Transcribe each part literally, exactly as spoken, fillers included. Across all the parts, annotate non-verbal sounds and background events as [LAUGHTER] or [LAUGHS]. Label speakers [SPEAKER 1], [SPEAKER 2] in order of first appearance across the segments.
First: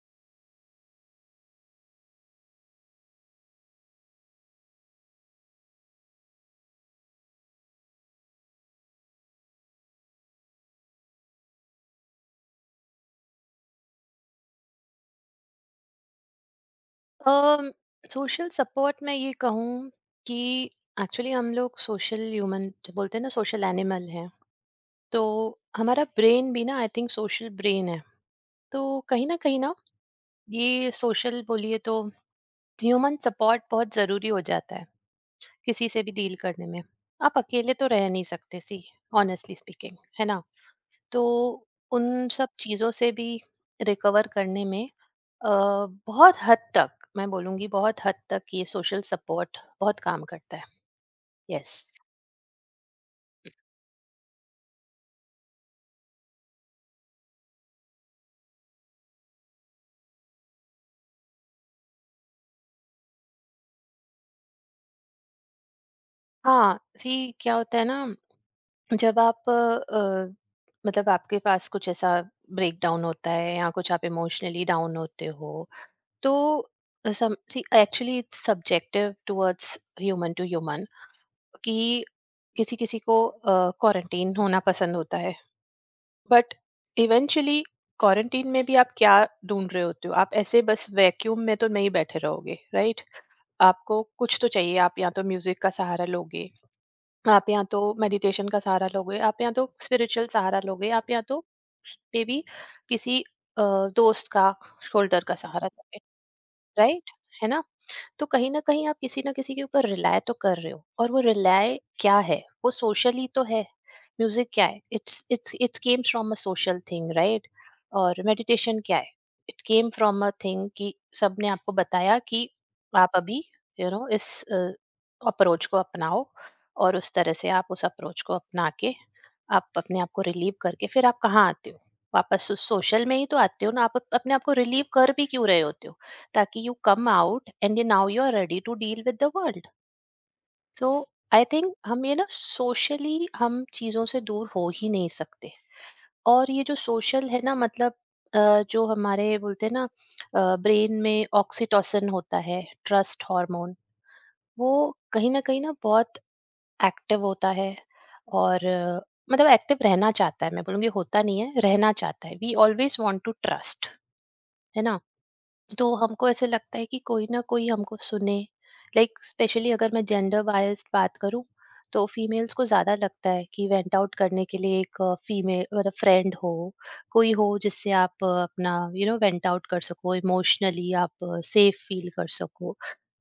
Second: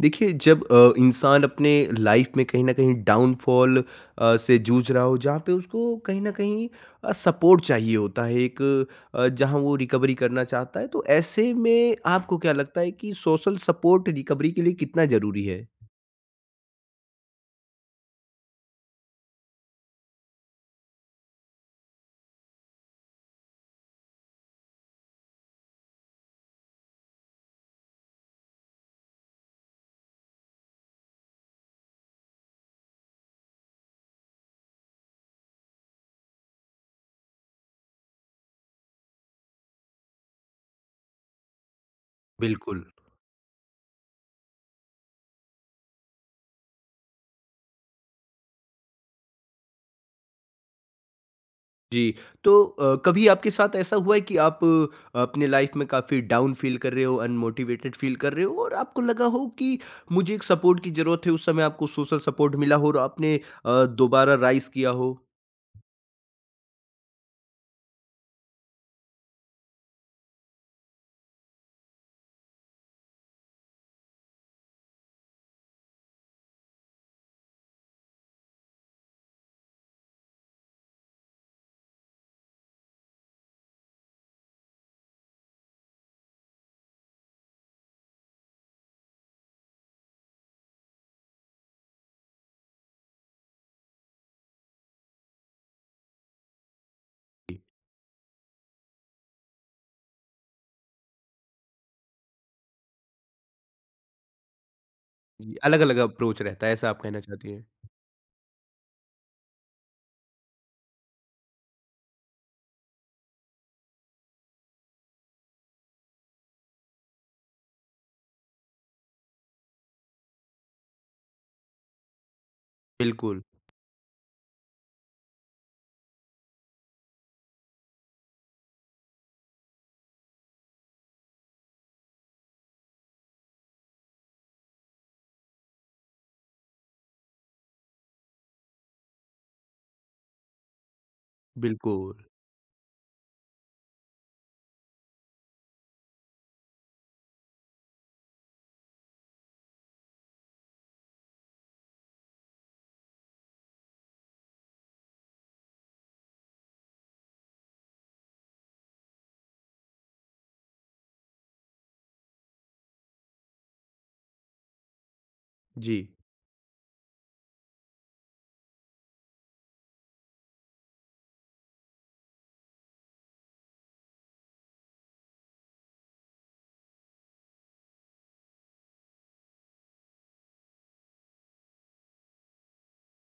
[SPEAKER 1] देखिए जब अ, इंसान अपने लाइफ में कहीं न कहीं डाउनफॉल अ, से जूझ रहा हो जहाँ पे उसको कहीं न कहीं अ, सपोर्ट चाहिए होता है एक अ, जहाँ वो रिकवरी करना चाहता है, तो ऐसे में आपको क्या लगता है कि सोशल सपोर्ट रिकवरी के लिए कितना ज़रूरी है?
[SPEAKER 2] सोशल सपोर्ट में ये कहूँ कि एक्चुअली हम लोग सोशल ह्यूमन जो बोलते हैं ना, सोशल एनिमल हैं। तो हमारा ब्रेन भी ना आई थिंक सोशल ब्रेन है। तो कहीं ना कहीं ना ये सोशल बोलिए तो ह्यूमन सपोर्ट बहुत ज़रूरी हो जाता है किसी से भी डील करने में। आप अकेले तो रह नहीं सकते सी, ऑनेस्टली स्पीकिंग, है ना? तो उन सब
[SPEAKER 1] बिल्कुल।
[SPEAKER 2] चीज़ों से भी रिकवर करने में अ, बहुत हद तक मैं बोलूँगी, बहुत हद तक ये सोशल सपोर्ट बहुत काम करता है। यस।
[SPEAKER 1] जी, तो अ, कभी आपके साथ ऐसा हुआ है कि आप अ, अपने लाइफ में काफ़ी डाउन फ़ील कर रहे हो, अनमोटिवेटेड फ़ील कर रहे हो और आपको लगा हो कि मुझे एक सपोर्ट की ज़रूरत है, उस समय आपको सोशल सपोर्ट मिला हो और आपने अ, दोबारा राइज़ किया हो?
[SPEAKER 2] हाँ, सी क्या होता है ना, जब आप अ, मतलब आपके पास कुछ ऐसा ब्रेकडाउन होता है या कुछ आप इमोशनली डाउन होते हो, तो some see actually it's subjective towards human to human. कि किसी-किसी को अ, क्वारंटाइन होना पसंद होता है, बट इवेंचुअली क्वारंटीन में भी आप क्या ढूंढ रहे होते हो? आप ऐसे बस वैक्यूम में तो नहीं बैठे रहोगे, राइट? आपको कुछ तो चाहिए। आप या तो म्यूजिक का सहारा लोगे, आप
[SPEAKER 1] जी,
[SPEAKER 2] या तो मेडिटेशन का सहारा लोगे, आप या तो स्पिरिचुअल सहारा लोगे, आप या तो मे बी किसी अ, दोस्त का शोल्डर का
[SPEAKER 1] जी,
[SPEAKER 2] सहारा
[SPEAKER 1] अलग-अलग
[SPEAKER 2] लोगे,
[SPEAKER 1] अप्रोच रहता है, ऐसा आप
[SPEAKER 2] राइट?
[SPEAKER 1] कहना
[SPEAKER 2] है
[SPEAKER 1] चाहती
[SPEAKER 2] ना?
[SPEAKER 1] हैं।
[SPEAKER 2] तो कहीं ना कहीं आप किसी ना किसी के ऊपर रिलाय तो कर रहे हो, और वो रिलाय क्या है, वो सोशली तो है। म्यूजिक क्या है? It's it's it's came from a social thing, right? और मेडिटेशन क्या है? It came from a thing, कि सब ने आपको बताया कि आप
[SPEAKER 1] बिल्कुल,
[SPEAKER 2] अभी यू you नो know, इस अप्रोच को अपनाओ। और उस तरह से आप उस अप्रोच को अपना के आप अपने आप को रिलीव करके फिर आप कहाँ आते हो? वापस उस सोशल में ही तो आते हो ना। आप अप- अपने आप को रिलीव कर भी क्यों रहे होते हो? ताकि you come out and you, now you are ready to deal with the world. So I think हम ये
[SPEAKER 1] बिल्कुल।
[SPEAKER 2] ना socially हम चीजों से दूर हो ही नहीं सकते। और ये जो social है ना, मतलब अ, जो हमारे बोलते हैं ना, ब्रेन में ऑक्सीटोसिन होता है, ट्रस्ट हार्मोन, वो कहीं ना कहीं ना बहुत एक्टिव होता है। और अ, मतलब एक्टिव रहना चाहता है, मैं बोलूँगी होता नहीं है, रहना चाहता है। We always want to trust, है ना? तो
[SPEAKER 1] जी,
[SPEAKER 2] हमको ऐसे लगता है कि कोई ना कोई हमको सुने। लाइक स्पेशली अगर मैं जेंडर बायस्ड बात करूं तो फीमेल्स को ज़्यादा लगता है कि वेंट आउट करने के लिए एक फीमेल मतलब फ्रेंड हो, कोई हो जिससे आप अ, अपना यू नो वेंट आउट कर सको, इमोशनली आप सेफ फील कर सको।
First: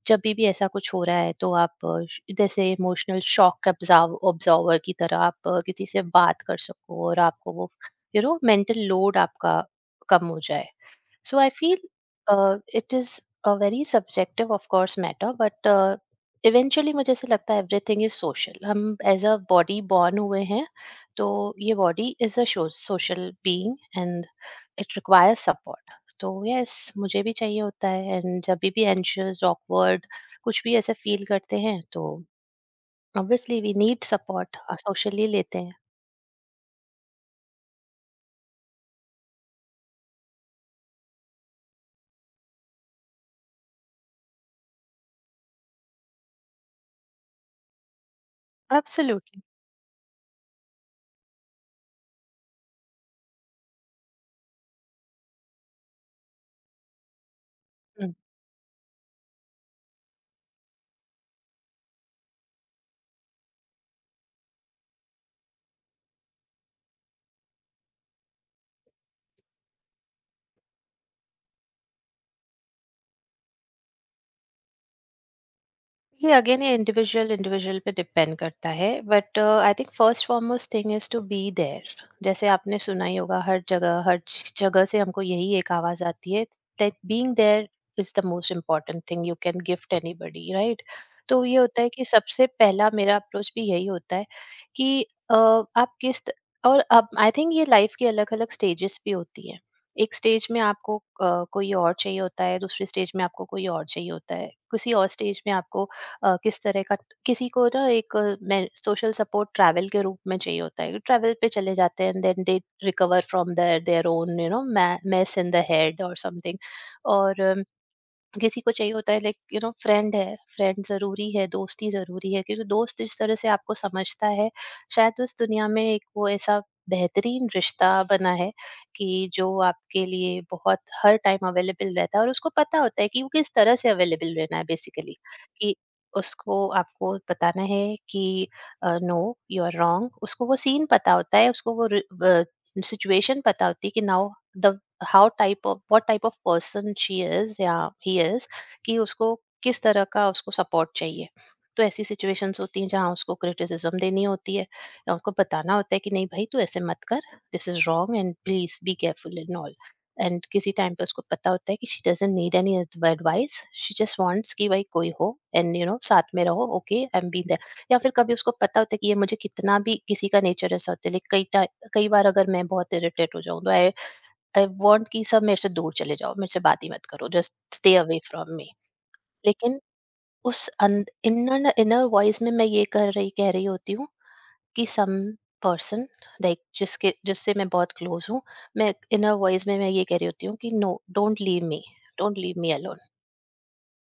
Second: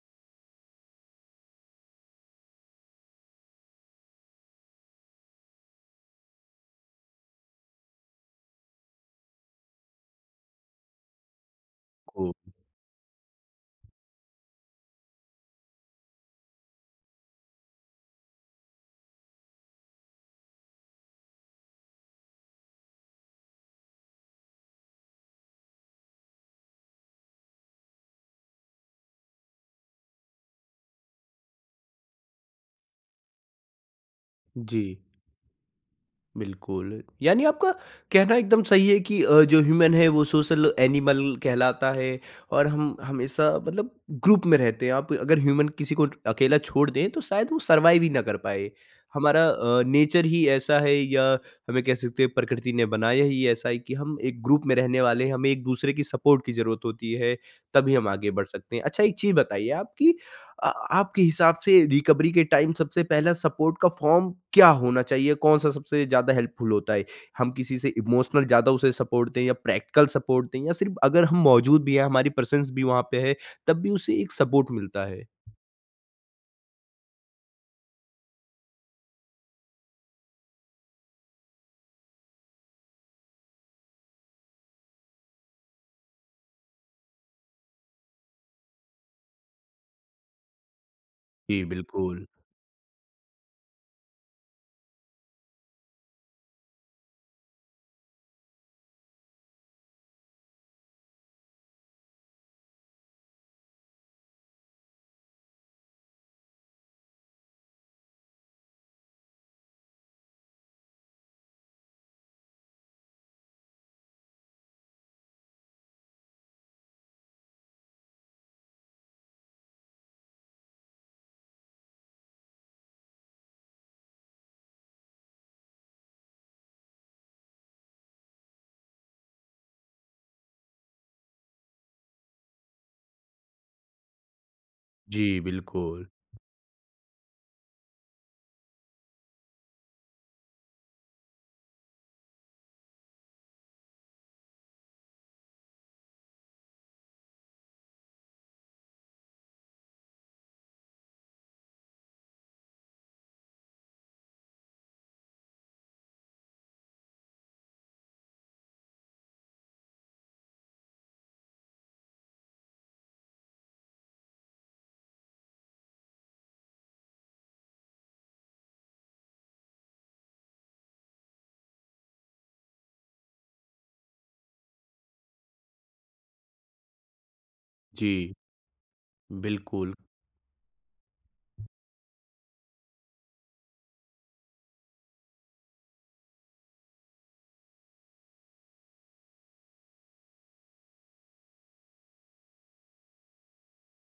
[SPEAKER 2] जब भी भी ऐसा कुछ हो रहा है तो आप अ, श- जैसे इमोशनल शॉक ऑब्जर्व ऑब्जर्वर की तरह आप अ, किसी से बात कर सको, और आपको वो यू नो मेंटल लोड आपका कम हो जाए। So I feel
[SPEAKER 1] को
[SPEAKER 2] uh, it is a very subjective, of course, matter, but uh, eventually मुझे ऐसे लगता है एवरीथिंग इज सोशल। हम एज अ बॉडी बॉर्न हुए हैं, तो ये body is a social being, and it requires support. तो यस, मुझे भी चाहिए होता है, एंड जब भी एंशियस, ऑकवर्ड, कुछ भी ऐसे फील करते हैं तो ऑब्वियसली वी नीड सपोर्ट,
[SPEAKER 1] जी।
[SPEAKER 2] सोशली लेते हैं।
[SPEAKER 1] बिल्कुल, यानी आपका कहना एकदम सही है कि अ, जो ह्यूमन है वो सोशल एनिमल कहलाता है और हम हमेशा मतलब ग्रुप में रहते हैं। आप अगर ह्यूमन किसी को अकेला छोड़ दें तो शायद वो सर्वाइव ही ना कर पाए।
[SPEAKER 2] एब्सोल्युटली।
[SPEAKER 1] हमारा अ, नेचर ही ऐसा है या हमें कह सकते हैं प्रकृति ने बनाया ही ऐसा है कि हम एक ग्रुप में रहने वाले हैं, हमें एक-दूसरे की सपोर्ट की ज़रूरत होती है, तभी हम आगे बढ़ सकते हैं। अच्छा एक चीज़ बताइए आप कि अ, आपके हिसाब से रिकवरी के टाइम सबसे पहला सपोर्ट का फॉर्म क्या होना चाहिए? कौन-सा सबसे ज़्यादा हेल्पफुल होता है? हम किसी से इमोशनल ज़्यादा उसे सपोर्ट दें या प्रैक्टिकल सपोर्ट दें या सिर्फ़ अगर हम मौजूद भी हैं, हमारी प्रेज़ेंस भी वहाँ पे है, तब भी उसे एक सपोर्ट मिलता है?
[SPEAKER 2] ये अगेन ये इंडिविजुअल इंडिविजुअल पे डिपेंड करता है, but I think first foremost thing is to be there. जैसे आपने सुना ही होगा, हर जगह हर ज- जगह से हमको यही एक आवाज आती है, that being there is the most important thing you can gift anybody, right? तो ये
[SPEAKER 1] जी,
[SPEAKER 2] होता है कि
[SPEAKER 1] बिल्कुल।
[SPEAKER 2] सबसे पहला मेरा अप्रोच भी यही होता है कि अ, आप किस त- और अब आई थिंक ये लाइफ के अलग अलग स्टेजेस भी होती है। एक स्टेज में आपको अ, कोई और चाहिए होता है, दूसरे स्टेज में आपको कोई और चाहिए होता है, किसी और स्टेज में आपको अ, किस तरह का किसी को ना एक सोशल सपोर्ट ट्रैवल के रूप में चाहिए होता है, ट्रैवल पे चले जाते हैं, then they recover from their their own, you know, mess in the head और समथिंग। और किसी को चाहिए होता है, लाइक यू नो, फ्रेंड है, फ्रेंड जरूरी है, दोस्ती जरूरी है, क्योंकि दोस्त जिस तरह से आपको समझता है, शायद उस दुनिया में एक वो ऐसा बेहतरीन रिश्ता बना है कि जो आपके लिए बहुत हर टाइम अवेलेबल रहता है, और उसको पता होता है कि वो किस तरह से अवेलेबल रहना है बेसिकली।
[SPEAKER 1] जी,
[SPEAKER 2] कि
[SPEAKER 1] बिल्कुल।
[SPEAKER 2] उसको आपको बताना है कि नो, यू आर रॉन्ग। उसको वो सीन पता होता है, उसको वो सिचुएशन पता होती है कि now the how type of what type of person she is या he is, कि उसको किस तरह का उसको सपोर्ट चाहिए। तो ऐसी सिचुएशंस होती हैं जहाँ उसको क्रिटिसिज्म देनी होती है, या उसको बताना होता है कि नहीं भाई, तू ऐसे मत कर, this is wrong and please be careful and all. And किसी टाइम पे उसको पता होता है कि she doesn't need any advice, she just wants कि भाई कोई हो एंड यू नो साथ में रहो, okay I am be there. या फिर कभी उसको पता होता है कि ये मुझे कितना भी, किसी का नेचर ऐसा होता है, लाइक कई ti- कई बार अगर मैं बहुत इरिटेट हो जाऊं तो आई आई वांट कि सब मेरे से दूर चले जाओ, मेरे से बात ही मत करो, जस्ट स्टे अवे
[SPEAKER 1] जी,
[SPEAKER 2] फ्रॉम मी। लेकिन
[SPEAKER 1] बिल्कुल,
[SPEAKER 2] उस अन इनर इनर वॉइस में मैं ये कर रही कह रही होती हूँ कि सम पर्सन, लाइक जिसके जिससे मैं बहुत क्लोज हूँ, मैं इनर वॉइस में मैं ये कह रही होती हूँ कि no, don't leave me, don't leave me alone.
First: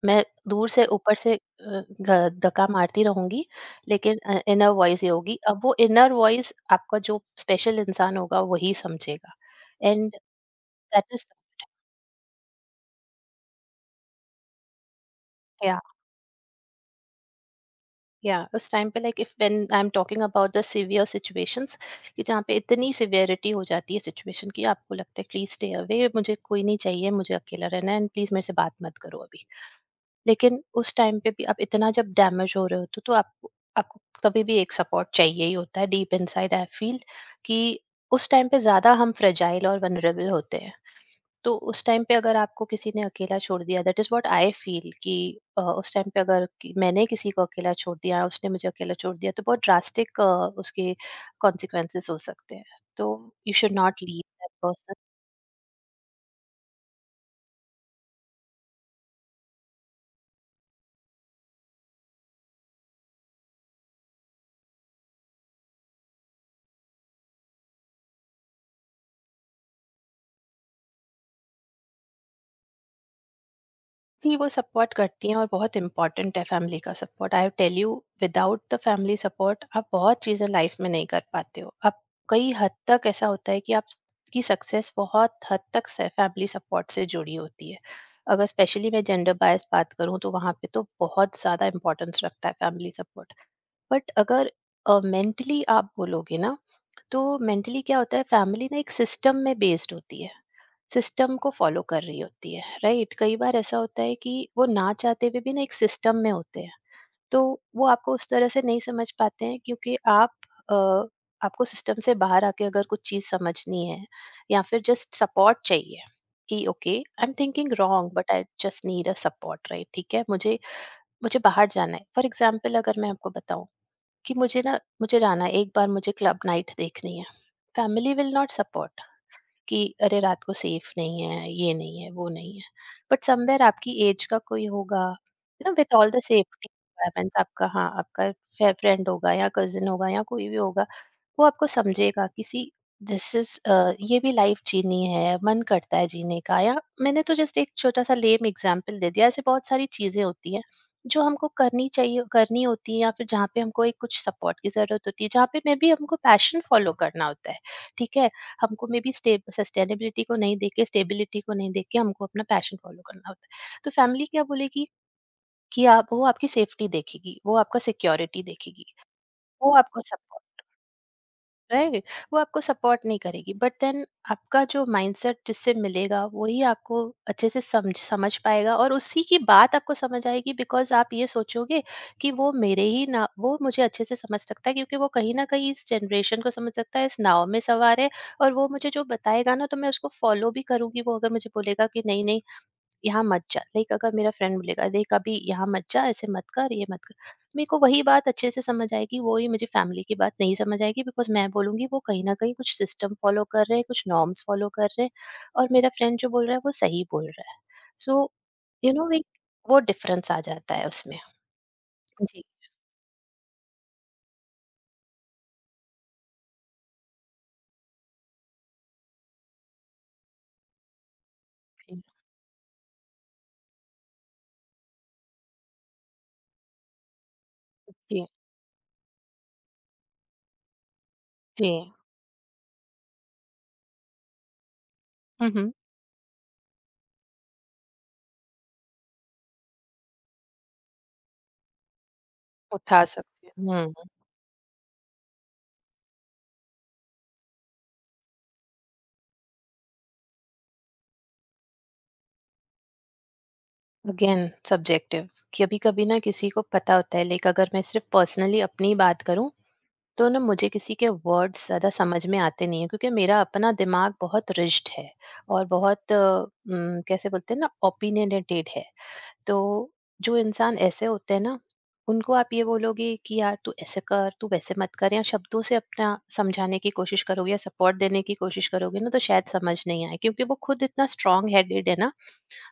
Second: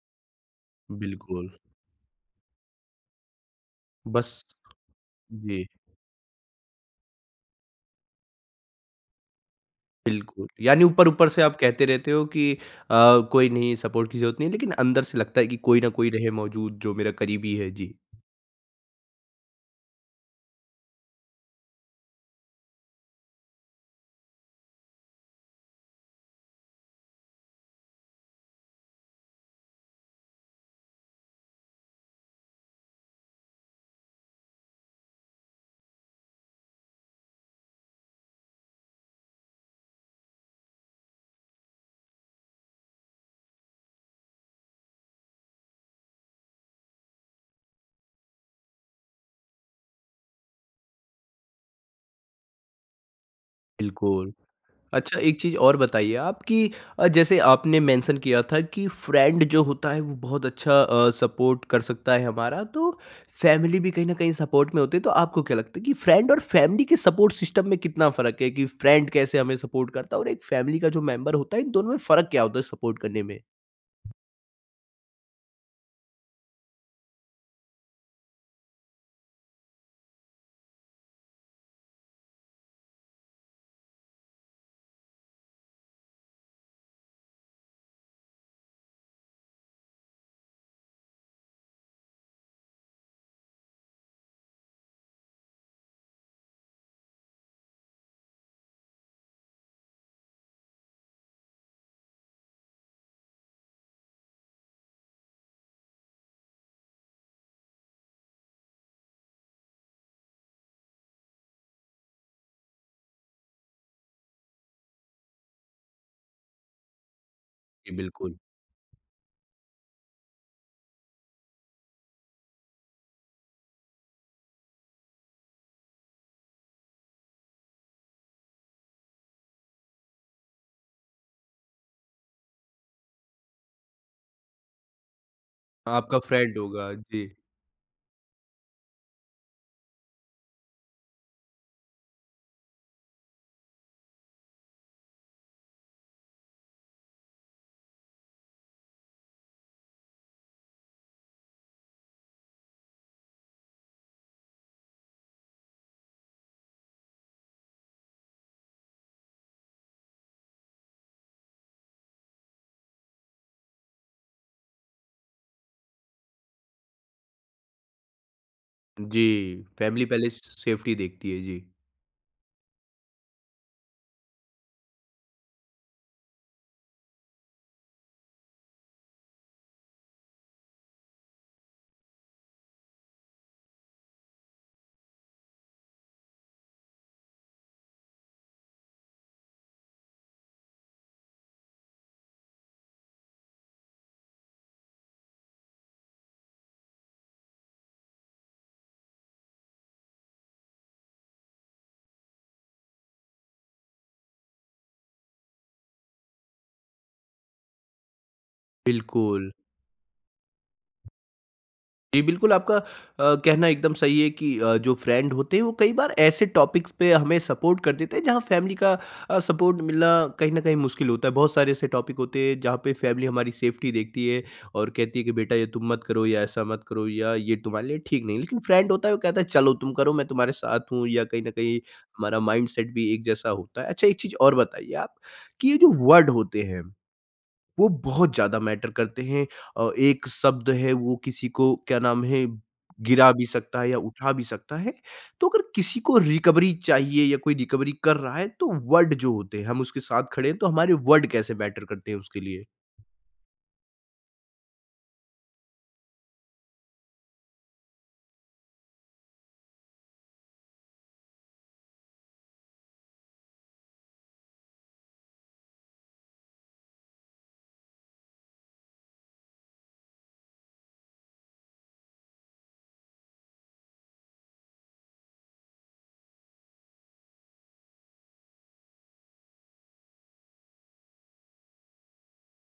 [SPEAKER 2] मैं दूर से ऊपर से
[SPEAKER 1] बिल्कुल।
[SPEAKER 2] अ, घ धक्का मारती रहूँगी, लेकिन
[SPEAKER 1] बस
[SPEAKER 2] अ, इनर वॉइस ये होगी। अब
[SPEAKER 1] जी,
[SPEAKER 2] वो इनर वॉइस आपका जो स्पेशल इंसान होगा, वही समझेगा एंड
[SPEAKER 1] बिल्कुल। यानी
[SPEAKER 2] दैट इज़।
[SPEAKER 1] ऊपर-ऊपर से आप कहते रहते हो कि अ, कोई नहीं सपोर्ट की ज़रूरत नहीं है, लेकिन अंदर से लगता है कि
[SPEAKER 2] या।
[SPEAKER 1] कोई ना कोई रहे मौजूद जो मेरा करीबी है। जी,
[SPEAKER 2] या उस टाइम पे like if when I am talking about the severe situations, कि जहाँ पे इतनी सिवियरिटी हो जाती है सिचुएशन की, आपको लगता है प्लीज स्टे अवे, मुझे कोई नहीं चाहिए, मुझे अकेला रहना है, एंड प्लीज मेरे से बात मत करो अभी। लेकिन उस टाइम पे भी आप इतना जब डैमेज हो रहे होते हो तो आपको आपको कभी भी एक सपोर्ट चाहिए ही होता है, डीप इनसाइड आई फील, कि उस टाइम पे ज्यादा हम फ्रेजाइल और वनरेबल होते हैं। तो उस टाइम पे अगर आपको किसी ने अकेला छोड़ दिया, that is what I feel कि अ, उस टाइम पे अगर कि- मैंने किसी को अकेला छोड़ दिया, उसने मुझे अकेला छोड़ दिया, तो बहुत ड्रास्टिक उसके कॉन्सिक्वेंसेस हो सकते हैं। तो यू शुड नॉट लीव
[SPEAKER 1] बिल्कुल।
[SPEAKER 2] दैट।
[SPEAKER 1] अच्छा एक चीज़ और बताइए आप कि अ, जैसे आपने मेंशन किया था कि फ्रेंड जो होता है वो बहुत अच्छा सपोर्ट कर सकता है हमारा तो फैमिली भी कहीं ना कहीं सपोर्ट में होती है तो आपको क्या लगता है कि फ्रेंड और फैमिली के सपोर्ट सिस्टम में कितना फ़र्क है कि फ्रेंड कैसे हमें सपोर्ट करता है और एक फैमिली का जो मेंबर होता है इन दोनों में फ़र्क क्या होता है सपोर्ट करने में।
[SPEAKER 2] जी, वो सपोर्ट करती हैं और बहुत इम्पोर्टेंट है फैमिली का support. I tell you, without the family support आप बहुत चीज़ें लाइफ में नहीं कर पाते हो। आप, कई हद तक ऐसा होता है कि आप की सक्सेस बहुत हद तक से फैमिली सपोर्ट से जुड़ी होती है। अगर स्पेशली मैं जेंडर बायस बात करूँ तो वहाँ पे तो बहुत ज़्यादा इम्पोर्टेंस रखता है फैमिली सपोर्ट। बट अगर अ, मेंटली आप बोलोगे ना, तो मेंटली क्या होता है, फैमिली ना एक सिस्टम में बेस्ड होती है। सिस्टम को फॉलो कर रही होती है, राइट? कई बार ऐसा होता है कि वो ना चाहते हुए भी ना एक सिस्टम में होते हैं, तो वो आपको उस तरह से नहीं समझ पाते हैं, क्योंकि आप, अ, आपको सिस्टम से बाहर आके अगर कुछ चीज समझनी है, या फिर जस्ट सपोर्ट चाहिए कि ओके आई एम थिंकिंग
[SPEAKER 1] जी
[SPEAKER 2] रॉन्ग बट
[SPEAKER 1] बिल्कुल।
[SPEAKER 2] I just need a support, right? ठीक है, मुझे मुझे बाहर जाना है, फॉर एग्जाम्पल अगर मैं आपको बताऊं कि मुझे ना मुझे जाना है, एक बार मुझे क्लब नाइट देखनी है, फैमिली विल नॉट सपोर्ट। कि अरे रात को सेफ नहीं है, ये नहीं है, वो नहीं है। बट समवेयर आपकी एज का कोई होगा, है ना, विद ऑल
[SPEAKER 1] आपका
[SPEAKER 2] द
[SPEAKER 1] फ्रेंड
[SPEAKER 2] सेफ्टी
[SPEAKER 1] होगा। जी,
[SPEAKER 2] रिक्वायरमेंट्स, आपका, हाँ, आपका फे फ्रेंड होगा या कज़िन होगा या कोई भी होगा, वो आपको समझेगा किसी, दिस इज ये भी लाइफ जीनी है, मन करता है जीने का। या मैंने तो जस्ट एक छोटा सा लेम एग्जांपल दे दिया, ऐसे बहुत सारी चीजें होती हैं जो हमको करनी चाहिए, करनी होती है, या फिर जहाँ पे हमको एक कुछ सपोर्ट की जरूरत होती है, जहाँ पे मे बी हमको पैशन फॉलो करना होता है। ठीक है, हमको मे बी सस्टेनेबिलिटी को नहीं देख के, स्टेबिलिटी को नहीं देख के हमको अपना पैशन फॉलो करना होता है, तो फैमिली क्या बोलेगी? कि आप वो आपकी सेफ्टी देखेगी, वो आपका सिक्योरिटी देखेगी,
[SPEAKER 1] जी।
[SPEAKER 2] वो आपको
[SPEAKER 1] फैमिली पहले
[SPEAKER 2] सपोर्ट,
[SPEAKER 1] सेफ्टी देखती है। जी,
[SPEAKER 2] राइट, वो आपको सपोर्ट नहीं करेगी। बट देन आपका जो माइंडसेट जिससे मिलेगा वही आपको अच्छे से समझ समझ पाएगा, और उसी की बात आपको समझ आएगी, बिकॉज आप ये सोचोगे कि वो मेरे ही ना, वो मुझे अच्छे से समझ सकता है, क्योंकि वो कहीं ना कहीं इस जनरेशन को समझ सकता है, इस नाव में सवार है। और वो मुझे जो बताएगा ना तो मैं उसको फॉलो भी करूंगी। वो अगर मुझे बोलेगा कि नहीं नहीं, यहाँ मत जा। लाइक अगर मेरा फ्रेंड बोलेगा, देख अभी यहाँ मत जा, ऐसे मत कर, ये मत कर, मेरे को वही बात अच्छे से समझ आएगी। वही मुझे फैमिली की बात नहीं समझ आएगी, बिकॉज मैं बोलूंगी वो कहीं ना कहीं कुछ सिस्टम फॉलो कर रहे हैं, कुछ नॉर्म्स फॉलो कर रहे हैं, और मेरा फ्रेंड जो बोल रहा है वो सही बोल रहा है। सो, यू नो, वी,
[SPEAKER 1] बिल्कुल।
[SPEAKER 2] वो डिफरेंस आ जाता है उसमें।
[SPEAKER 1] जी,
[SPEAKER 2] जी।
[SPEAKER 1] बिल्कुल, आपका अ, कहना एकदम सही है कि अ, जो फ्रेंड होते हैं वो कई बार ऐसे टॉपिक्स पे हमें सपोर्ट कर देते हैं जहाँ फैमिली का अ, सपोर्ट मिलना कहीं ना कहीं मुश्किल होता है। बहुत सारे ऐसे
[SPEAKER 2] जी।
[SPEAKER 1] टॉपिक होते हैं जहाँ पे फैमिली हमारी सेफ्टी देखती है और कहती है कि बेटा ये तुम मत करो या ऐसा मत करो या ये तुम्हारे लिए ठीक
[SPEAKER 2] जी।
[SPEAKER 1] नहीं, लेकिन फ्रेंड होता है वो कहता है चलो तुम करो मैं तुम्हारे साथ हूँ या कहीं ना
[SPEAKER 2] जी।
[SPEAKER 1] कहीं हमारा माइंड सेट भी एक जैसा होता है। अच्छा एक चीज़ और बताइए आप कि
[SPEAKER 2] हम्म,
[SPEAKER 1] ये जो वर्ड होते हैं वो बहुत ज़्यादा मैटर करते हैं। अ, एक शब्द है वो किसी को क्या नाम है,
[SPEAKER 2] उठा
[SPEAKER 1] गिरा भी
[SPEAKER 2] सकते हैं।
[SPEAKER 1] सकता है या
[SPEAKER 2] हम्म,
[SPEAKER 1] उठा भी सकता है। तो अगर किसी को रिकवरी चाहिए या कोई रिकवरी कर रहा है तो वर्ड जो होते हैं, हम उसके साथ खड़े हैं तो हमारे वर्ड कैसे मैटर करते हैं उसके लिए।
[SPEAKER 2] Again subjective. कभी कभी ना किसी को पता होता है। लाइक अगर मैं सिर्फ पर्सनली अपनी बात करूं तो ना, मुझे किसी के वर्ड्स ज़्यादा समझ में आते नहीं है, क्योंकि मेरा अपना दिमाग बहुत रिज्ड है और बहुत अ, उम, कैसे बोलते हैं ना, ओपिनियनेटेड है। तो जो इंसान ऐसे होते हैं ना, उनको आप ये बोलोगे कि यार तू ऐसे कर, तू वैसे मत कर, या शब्दों से अपना समझाने की कोशिश करोगे या सपोर्ट देने की कोशिश करोगे ना, तो शायद समझ नहीं आए, क्योंकि वो खुद इतना स्ट्रांग हेडेड है ना।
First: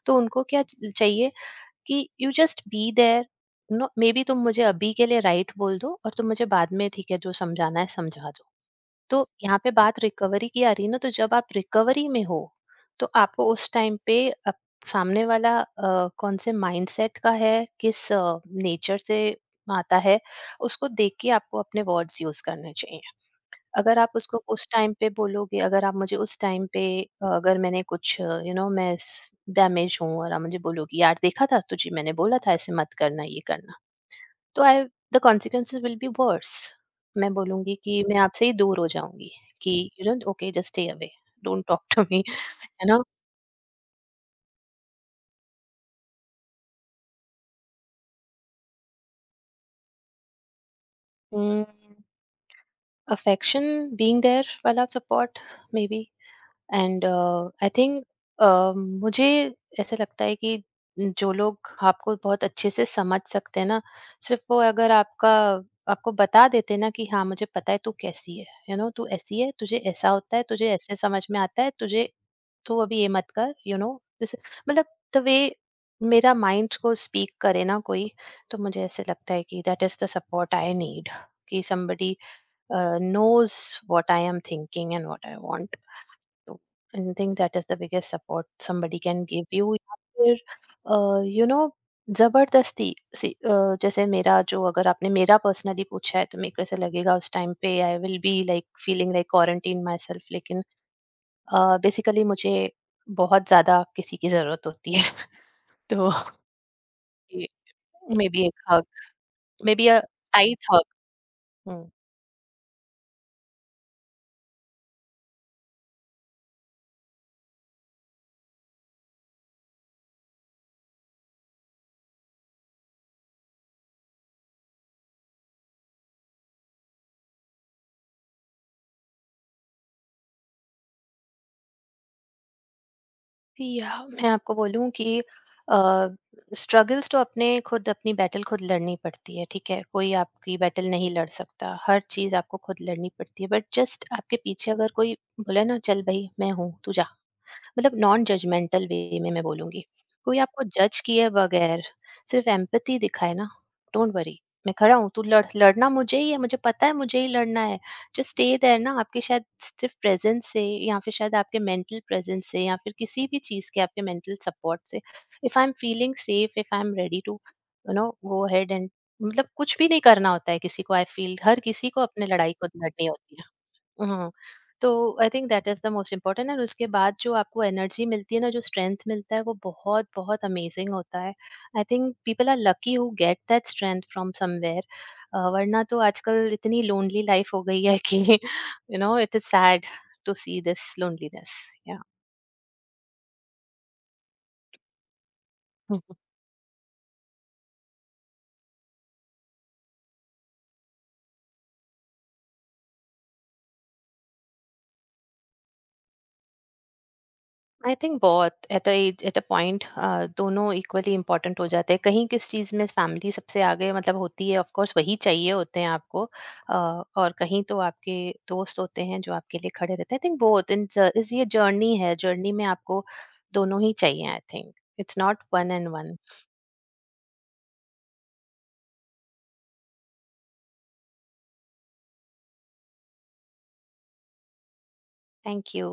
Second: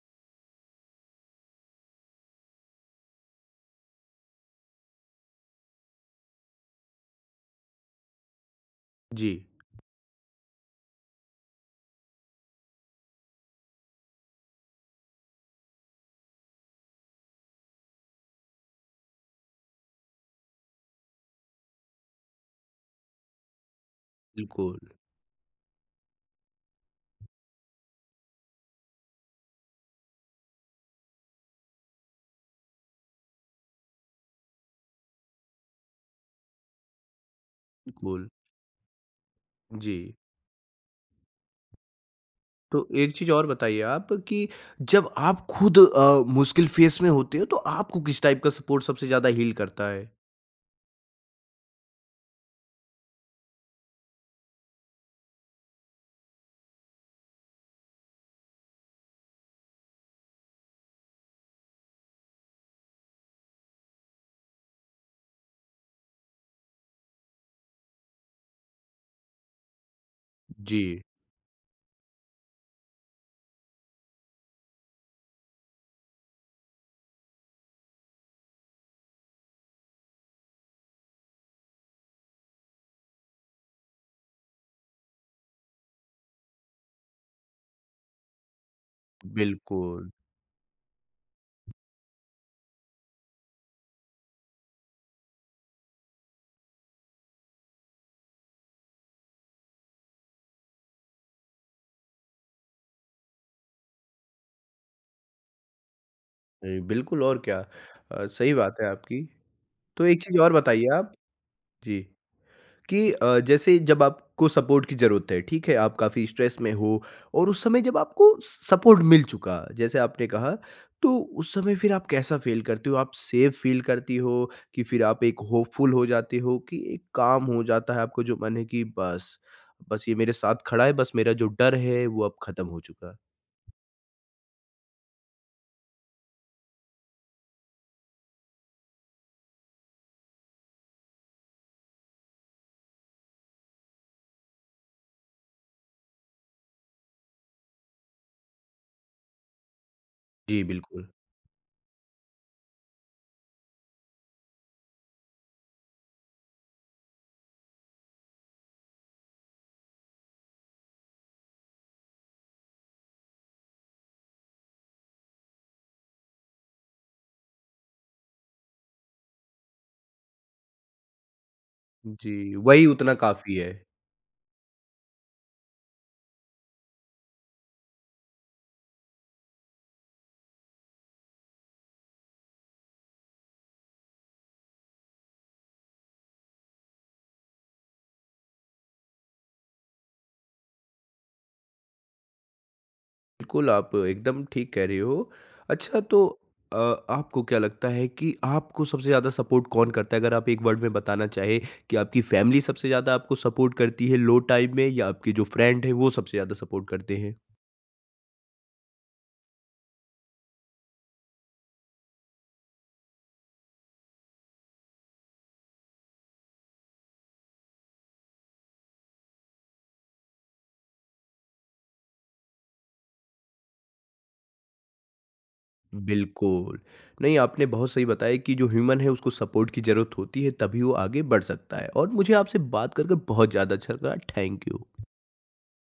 [SPEAKER 2] तो उनको क्या चाहिए कि you just be there. No, maybe तुम मुझे अभी के लिए राइट बोल दो और तुम मुझे बाद में ठीक है जो समझाना है समझा दो। तो
[SPEAKER 1] जी,
[SPEAKER 2] यहाँ पे बात रिकवरी की आ रही है ना, तो जब आप रिकवरी में हो तो आपको उस टाइम पे अप- सामने वाला अ, कौन से माइंडसेट का है, किस नेचर से आता है, उसको देख के आपको अपने वर्ड्स यूज करने चाहिए। अगर आप उसको उस
[SPEAKER 1] बिल्कुल,
[SPEAKER 2] टाइम पे बोलोगे, अगर आप मुझे उस टाइम पे अ, अगर मैंने कुछ, यू नो, मैं डैमेज हूँ और आप मुझे बोलोगी यार देखा था तुझे, मैंने बोला था ऐसे मत करना ये करना, तो I, the consequences will be worse. मैं बोलूंगी कि मैं
[SPEAKER 1] बिल्कुल।
[SPEAKER 2] आपसे ही दूर हो जाऊंगी। कि
[SPEAKER 1] जी,
[SPEAKER 2] you know, okay, just stay away, don't talk to me. [LAUGHS] है
[SPEAKER 1] तो
[SPEAKER 2] ना।
[SPEAKER 1] एक चीज़ और बताइए आप कि जब आप खुद अ, मुश्किल फ़ेस में होते हो तो आपको किस टाइप का सपोर्ट सबसे ज़्यादा हील करता है?
[SPEAKER 2] अफेक्शन, बीइंग देयर वाला support, maybe. And I think, मुझे ऐसा लगता है कि जो लोग आपको बहुत अच्छे से समझ सकते हैं ना, सिर्फ वो अगर आपका आपको बता देते ना कि हाँ मुझे पता है तू कैसी है, यू नो, तू ऐसी है, तुझे ऐसा होता है, तुझे ऐसे
[SPEAKER 1] जी,
[SPEAKER 2] समझ में आता है, तुझे तू अभी ये मत कर, यू नो, जैसे, मतलब, द वे मेरा माइंड को स्पीक करे ना कोई, तो मुझे ऐसे लगता है कि that is the support I need. कि somebody uh, knows what i am thinking and what i want. So I think that is the biggest support somebody can give you, या
[SPEAKER 1] बिल्कुल।
[SPEAKER 2] फिर, यू नो, जबरदस्ती सी, अ, जैसे मेरा जो, अगर आपने मेरा पर्सनली पूछा है, तो मेरे को ऐसा लगेगा उस टाइम पे I will be like feeling like quarantine myself, लेकिन बेसिकली मुझे बहुत ज्यादा किसी की जरूरत होती है। [LAUGHS] तो
[SPEAKER 1] जी, बिल्कुल और क्या। अ,
[SPEAKER 2] मे बी
[SPEAKER 1] सही
[SPEAKER 2] एक
[SPEAKER 1] बात
[SPEAKER 2] हग,
[SPEAKER 1] है आपकी।
[SPEAKER 2] मे बी अ
[SPEAKER 1] तो एक चीज़ और
[SPEAKER 2] टाइट
[SPEAKER 1] बताइए आप।
[SPEAKER 2] हग।
[SPEAKER 1] जी, कि अ, जैसे जब आपको सपोर्ट की ज़रूरत है, ठीक है, आप काफ़ी स्ट्रेस में हो और उस समय जब आपको सपोर्ट मिल चुका, जैसे आपने कहा, तो उस समय फिर आप कैसा फ़ील करती हो? आप सेफ़ फ़ील करती हो कि फिर आप एक होपफुल हो जाती हो कि एक काम हो जाता है आपको जो मन है कि बस, बस ये मेरे साथ खड़ा है, बस मेरा जो डर है वो अब खत्म हो चुका है?
[SPEAKER 2] या मैं आपको बोलूँ कि अ, स्ट्रगल्स तो, अपने खुद अपनी बैटल खुद लड़नी पड़ती है, ठीक है? कोई आपकी बैटल नहीं लड़ सकता। हर चीज़ आपको खुद लड़नी पड़ती है, बट जस्ट आपके पीछे अगर कोई बोले ना, "चल भई, मैं हूँ, तू जा।" मतलब नॉन जजमेंटल वे में मैं बोलूँगी। कोई
[SPEAKER 1] जी,
[SPEAKER 2] आपको जज
[SPEAKER 1] बिल्कुल।
[SPEAKER 2] किए बगैर सिर्फ़ एम्पैथी दिखाए ना, डोंट वरी, मैं खड़ा हूँ, तू लड़, लड़ना मुझे ही है, मुझे पता है मुझे ही लड़ना है। जस्ट स्टे देयर ना। आपके शायद सिर्फ़ प्रेज़ेंस से या फिर शायद आपके मेंटल प्रेज़ेंस से या फिर किसी भी चीज़ के आपके मेंटल सपोर्ट से, if I am feeling safe, if I am ready to, you know, go ahead and, मतलब कुछ भी नहीं करना होता है किसी को। आई फ़ील हर किसी को अपनी लड़ाई
[SPEAKER 1] जी,
[SPEAKER 2] खुद
[SPEAKER 1] वही
[SPEAKER 2] लड़नी
[SPEAKER 1] उतना
[SPEAKER 2] होती
[SPEAKER 1] काफ़ी
[SPEAKER 2] है।
[SPEAKER 1] है।
[SPEAKER 2] हाँ, तो I think that is the most important, and उसके बाद जो आपको एनर्जी मिलती है ना, जो स्ट्रेंथ मिलता है, वो बहुत बहुत अमेज़िंग होता है। I think people are lucky who get that strength from somewhere. अ, वरना तो आजकल इतनी लोनली लाइफ हो गई है कि [LAUGHS] you know, it is sad to see this loneliness.
[SPEAKER 1] बिल्कुल, आप एकदम ठीक कह रहे हो। अच्छा
[SPEAKER 2] या।
[SPEAKER 1] तो अ, आपको क्या लगता है कि आपको सबसे ज़्यादा सपोर्ट कौन करता है? अगर आप एक वर्ड में बताना चाहें कि आपकी फैमिली सबसे ज़्यादा आपको सपोर्ट करती है लो टाइम में या आपके जो फ्रेंड हैं वो सबसे ज़्यादा सपोर्ट करते हैं?
[SPEAKER 2] आई थिंक बहुत at a age at a point दोनों इक्वली इंपॉर्टेंट हो जाते हैं। कहीं किस चीज़ में फैमिली सबसे आगे, मतलब होती है, ऑफ कोर्स वही चाहिए होते हैं आपको, अ, और कहीं तो आपके दोस्त होते हैं जो आपके लिए खड़े रहते हैं। आई थिंक बहुत इन ज- इस ये जर्नी है, जर्नी में आपको दोनों ही चाहिए। I think it's not one and one.
[SPEAKER 1] बिल्कुल। नहीं, आपने बहुत सही बताया कि जो ह्यूमन है उसको सपोर्ट की ज़रूरत होती है तभी वो आगे बढ़ सकता है, और मुझे आपसे बात कर कर बहुत ज़्यादा अच्छा लगा। Thank you.
[SPEAKER 2] Thank you.